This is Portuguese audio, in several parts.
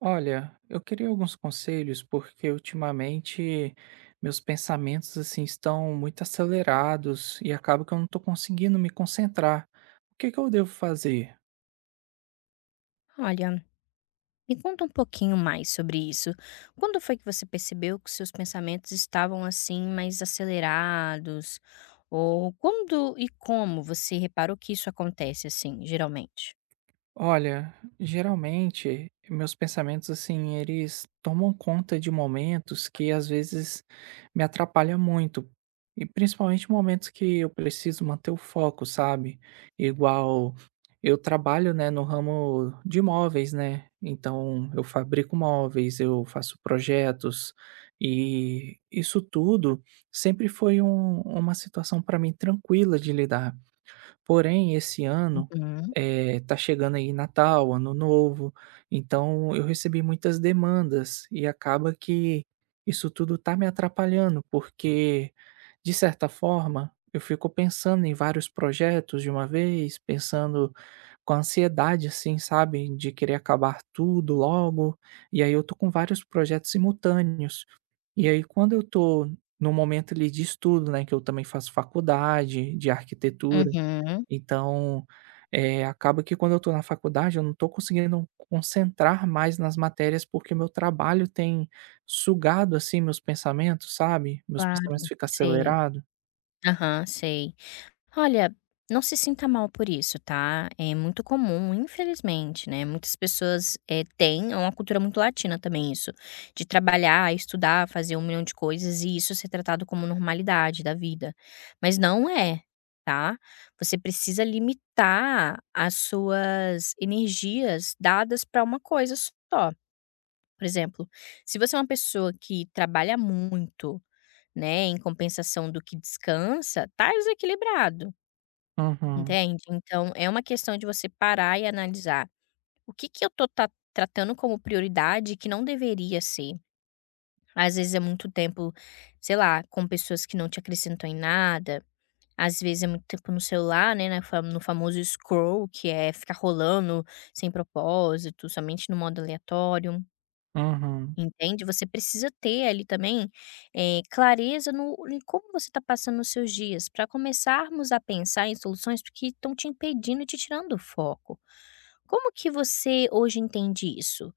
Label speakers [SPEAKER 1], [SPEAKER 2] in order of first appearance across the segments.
[SPEAKER 1] Olha, eu queria alguns conselhos porque ultimamente meus pensamentos assim estão muito acelerados e acaba que eu não estou conseguindo me concentrar. O que que eu devo fazer?
[SPEAKER 2] Olha, me conta um pouquinho mais sobre isso. Quando foi que você percebeu que seus pensamentos estavam assim mais acelerados? Ou quando e como você reparou que isso acontece assim, geralmente?
[SPEAKER 1] Olha, geralmente meus pensamentos assim, eles tomam conta de momentos que às vezes me atrapalham muito. E principalmente momentos que eu preciso manter o foco, sabe? Igual eu trabalho, né, no ramo de móveis, né? Então eu fabrico móveis, eu faço projetos e isso tudo sempre foi uma situação para mim tranquila de lidar. Porém, esse ano,
[SPEAKER 2] Uhum.
[SPEAKER 1] tá chegando aí Natal, Ano Novo, então eu recebi muitas demandas e acaba que isso tudo tá me atrapalhando, porque, de certa forma, eu fico pensando em vários projetos de uma vez, pensando com ansiedade, assim, sabe, de querer acabar tudo logo, e aí eu tô com vários projetos simultâneos. E aí quando eu tô no momento ali de estudo, né, que eu também faço faculdade de arquitetura
[SPEAKER 2] Uhum,
[SPEAKER 1] então, acaba que quando eu estou na faculdade, eu não estou conseguindo concentrar mais nas matérias, porque meu trabalho tem sugado, assim, meus pensamentos, sabe? Meus pensamentos
[SPEAKER 2] claro,
[SPEAKER 1] ficam
[SPEAKER 2] sei.
[SPEAKER 1] acelerados.
[SPEAKER 2] Aham, sei. Olha, não se sinta mal por isso, tá? É muito comum, infelizmente, né? Muitas pessoas têm, é uma cultura muito latina também isso, de trabalhar, estudar, fazer um milhão de coisas e isso ser tratado como normalidade da vida. Mas não é, tá? Você precisa limitar as suas energias dadas para uma coisa só. Por exemplo, se você é uma pessoa que trabalha muito, né, em compensação do que descansa, tá desequilibrado.
[SPEAKER 1] Uhum,
[SPEAKER 2] Entende? Então é uma questão de você parar e analisar o que que eu tô ta tratando como prioridade que não deveria ser. Às vezes é muito tempo, sei lá, com pessoas que não te acrescentam em nada, às vezes é muito tempo no celular, né, na fa no famoso scroll, que é ficar rolando sem propósito, somente no modo aleatório.
[SPEAKER 1] uhum.
[SPEAKER 2] Entende? Você precisa ter ali também, clareza no em como você está passando os seus dias, para começarmos a pensar em soluções que estão te impedindo e te tirando o foco. Como que você hoje entende isso?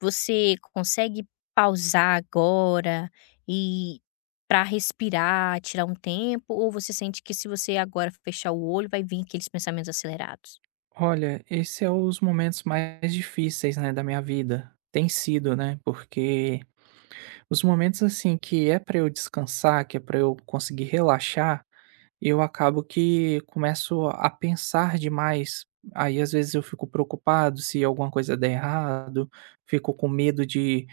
[SPEAKER 2] Você consegue pausar agora e para respirar, tirar um tempo, ou você sente que se você agora fechar o olho vai vir aqueles pensamentos acelerados?
[SPEAKER 1] Olha, esse é os momentos mais difíceis, né, da minha vida. Tem sido, né? Porque os momentos assim que é para eu descansar, que é para eu conseguir relaxar, eu acabo que começo a pensar demais, aí às vezes eu fico preocupado se alguma coisa der errado, fico com medo de: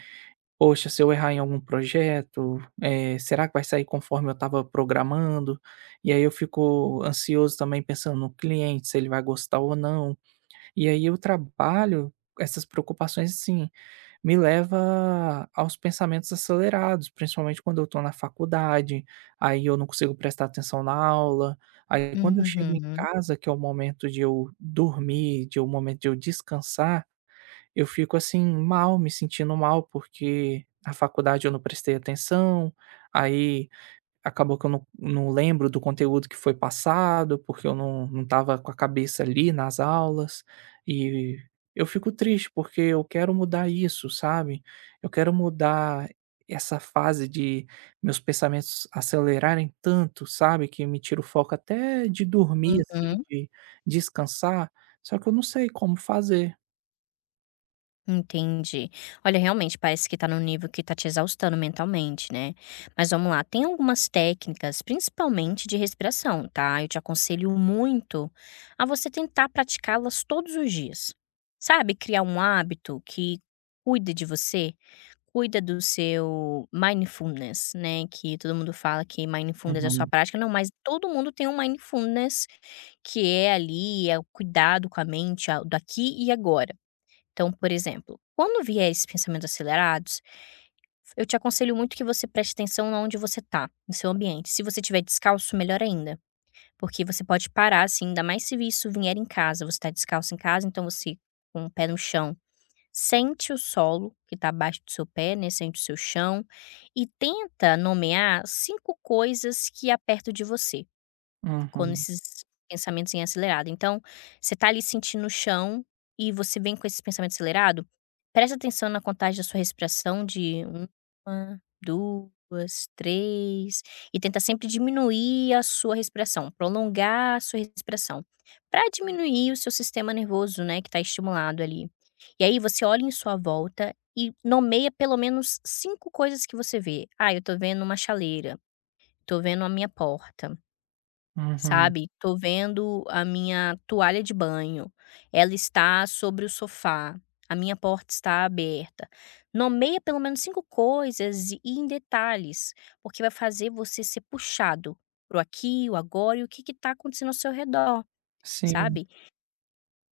[SPEAKER 1] "Poxa, se eu errar em algum projeto, será que vai sair conforme eu estava programando?". E aí eu fico ansioso também pensando no cliente, se ele vai gostar ou não. E aí o trabalho, essas preocupações, assim, me leva aos pensamentos acelerados, principalmente quando eu estou na faculdade, aí eu não consigo prestar atenção na aula, aí quando eu chego em
[SPEAKER 2] Uhum,
[SPEAKER 1] casa, que é o momento de eu dormir, de o momento de eu descansar, eu fico assim mal, me sentindo mal, porque na faculdade eu não prestei atenção, aí acabou que eu não lembro do conteúdo que foi passado, porque eu não estava com a cabeça ali nas aulas, e eu fico triste, porque eu quero mudar isso, sabe. Eu quero mudar essa fase de meus pensamentos acelerarem tanto, sabe, que me tira o foco até de dormir, assim,
[SPEAKER 2] uhum.
[SPEAKER 1] de descansar, só que eu não sei como fazer.
[SPEAKER 2] Entendi. Olha, realmente parece que tá num nível que tá te exaustando mentalmente, né? Mas vamos lá, tem algumas técnicas, principalmente de respiração, tá? Eu te aconselho muito a você tentar praticá-las todos os dias. Sabe, criar um hábito que cuide de você, cuida do seu mindfulness, né? Que todo mundo fala que mindfulness é sua
[SPEAKER 1] Uhum,
[SPEAKER 2] prática, não, mas todo mundo tem um mindfulness que é ali, é o cuidado com a mente, do aqui e agora. Então, por exemplo, quando vier esses pensamentos acelerados, eu te aconselho muito que você preste atenção na onde você está, no seu ambiente. Se você estiver descalço, melhor ainda, porque você pode parar, assim, ainda mais se isso vier em casa. Você está descalço em casa, então você, com o pé no chão, sente o solo que está abaixo do seu pé, né? Sente o seu chão e tenta nomear cinco coisas que há perto de você. Quando
[SPEAKER 1] uhum,
[SPEAKER 2] esses pensamentos em acelerado. Então, você tá ali sentindo o chão e você vem com esse pensamento acelerado, presta atenção na contagem da sua respiração de uma, 2, 3 e tenta sempre diminuir a sua respiração, prolongar a sua respiração, para diminuir o seu sistema nervoso, né, que tá estimulado ali. E aí você olha em sua volta e nomeia pelo menos 5 coisas que você vê. "Ah, eu tô vendo uma chaleira, tô vendo a minha porta,
[SPEAKER 1] uhum.
[SPEAKER 2] sabe, tô vendo a minha toalha de banho, ela está sobre o sofá, a minha porta está aberta. Nomeia pelo menos 5 coisas e em detalhes, porque vai fazer você ser puxado pro aqui, o agora e o que que tá acontecendo ao seu redor,
[SPEAKER 1] Sim.
[SPEAKER 2] sabe.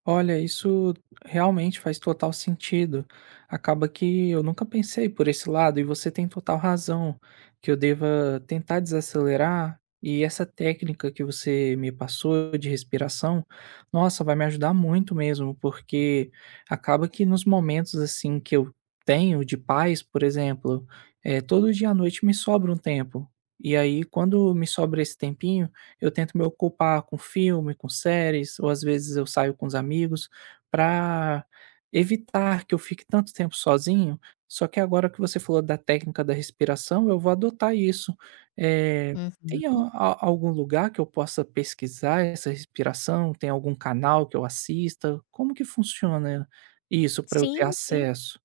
[SPEAKER 1] Olha, isso realmente faz total sentido. Acaba que eu nunca pensei por esse lado, e você tem total razão, que eu deva tentar desacelerar. E essa técnica que você me passou de respiração, nossa, vai me ajudar muito mesmo, porque acaba que nos momentos assim que eu tenho de paz, por exemplo, é, todo dia à noite me sobra um tempo. E aí, quando me sobra esse tempinho, eu tento me ocupar com filme, com séries, ou às vezes eu saio com os amigos, para evitar que eu fique tanto tempo sozinho. Só que agora que você falou da técnica da respiração, eu vou adotar isso. Eh, tem a
[SPEAKER 2] Uhum.
[SPEAKER 1] a algum lugar que eu possa pesquisar essa respiração? Tem algum canal que eu assista? Como que funciona isso para eu ter
[SPEAKER 2] Sim, sim.
[SPEAKER 1] acesso?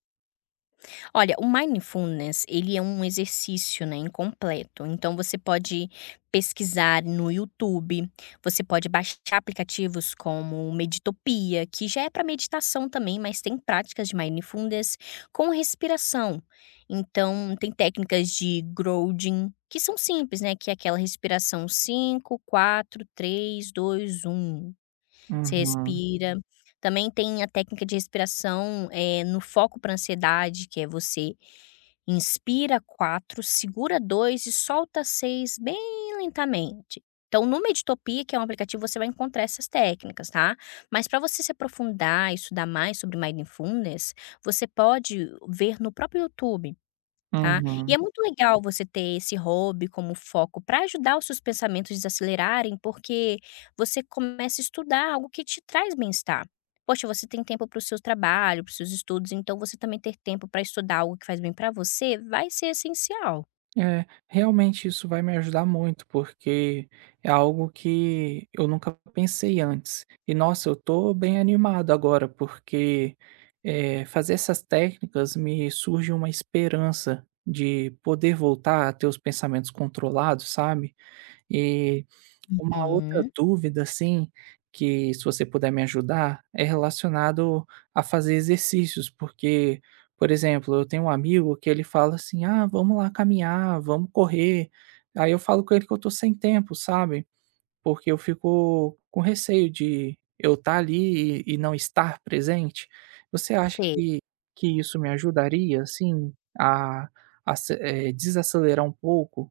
[SPEAKER 2] Olha, o mindfulness, ele é um exercício, né, incompleto. Então você pode pesquisar no YouTube, você pode baixar aplicativos como o Meditopia, que já é para meditação também, mas tem práticas de mindfulness com respiração. Então tem técnicas de grounding, que são simples, né, que é aquela respiração cinco, quatro, três, dois, um. Você
[SPEAKER 1] Uhum,
[SPEAKER 2] respira. Também tem a técnica de respiração no foco para ansiedade, que é você inspira quatro, segura 2 e solta 6 bem lentamente. Então, no Meditopia, que é um aplicativo, você vai encontrar essas técnicas, tá? Mas para você se aprofundar e estudar mais sobre mindfulness, você pode ver no próprio YouTube. Tá? E é
[SPEAKER 1] uhum.
[SPEAKER 2] muito legal você ter esse hobby como foco para ajudar os seus pensamentos desacelerarem, porque você começa a estudar algo que te traz bem-estar. Poxa, você tem tempo para o seu trabalho, para os seus estudos, então você também ter tempo para estudar algo que faz bem para você vai ser essencial.
[SPEAKER 1] É, realmente isso vai me ajudar muito, porque é algo que eu nunca pensei antes. E nossa, eu tô bem animado agora, porque fazer essas técnicas me surge uma esperança de poder voltar a ter os pensamentos controlados, sabe? E uma outra
[SPEAKER 2] Uhum.
[SPEAKER 1] dúvida, assim, que se você puder me ajudar, é relacionado a fazer exercícios, porque, por exemplo, eu tenho um amigo que ele fala assim: "Ah, vamos lá caminhar, vamos correr". Aí eu falo com ele que eu tô sem tempo, sabe, porque eu fico com receio de eu estar ali e não estar presente. Você acha
[SPEAKER 2] Sei.
[SPEAKER 1] que isso me ajudaria, assim, a a se desacelerar um pouco?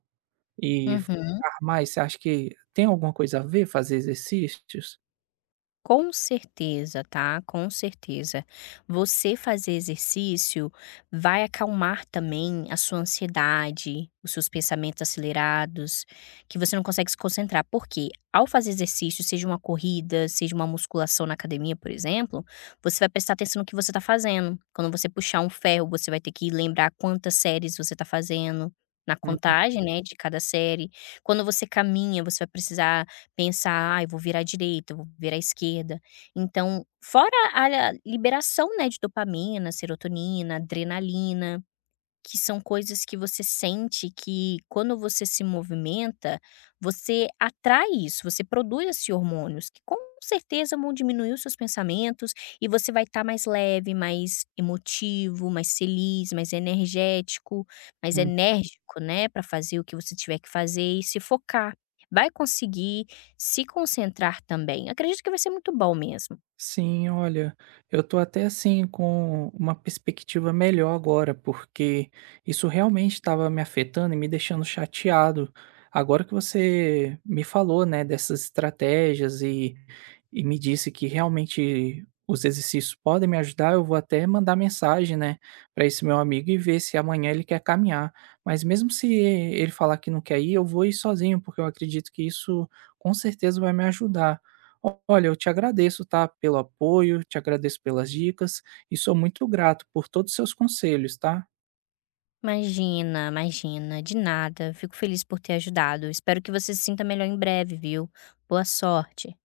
[SPEAKER 1] E
[SPEAKER 2] Uhum.
[SPEAKER 1] focar mais, você acha que tem alguma coisa a ver fazer exercícios?
[SPEAKER 2] Com certeza, tá? Com certeza. Você fazer exercício vai acalmar também a sua ansiedade, os seus pensamentos acelerados, que você não consegue se concentrar. Porque ao fazer exercício, seja uma corrida, seja uma musculação na academia, por exemplo, você vai prestar atenção no que você está fazendo. Quando você puxar um ferro, você vai ter que lembrar quantas séries você está fazendo. Na
[SPEAKER 1] Uhum.
[SPEAKER 2] contagem, né, de cada série. Quando você caminha, você vai precisar pensar: "ah, eu vou virar à direita, eu vou virar à esquerda". Então, fora a liberação, né, de dopamina, serotonina, adrenalina. Que são coisas que você sente que quando você se movimenta, você atrai isso, você produz esses hormônios que com certeza vão diminuir os seus pensamentos e você vai estar mais leve, mais emotivo, mais feliz, mais energético, mais enérgico, né, para fazer o que você tiver que fazer e se focar. Vai conseguir se concentrar também. Acredito que vai ser muito bom mesmo.
[SPEAKER 1] Sim, olha, eu tô até assim com uma perspectiva melhor agora, porque isso realmente estava me afetando e me deixando chateado. Agora que você me falou, né, dessas estratégias e me disse que realmente os exercícios podem me ajudar, eu vou até mandar mensagem, né, para esse meu amigo e ver se amanhã ele quer caminhar. Mas mesmo se ele falar que não quer ir, eu vou ir sozinho, porque eu acredito que isso com certeza vai me ajudar. Olha, eu te agradeço, tá, pelo apoio, te agradeço pelas dicas e sou muito grato por todos os seus conselhos, tá?
[SPEAKER 2] Imagina, imagina, de nada. Fico feliz por ter ajudado. Espero que você se sinta melhor em breve, viu? Boa sorte.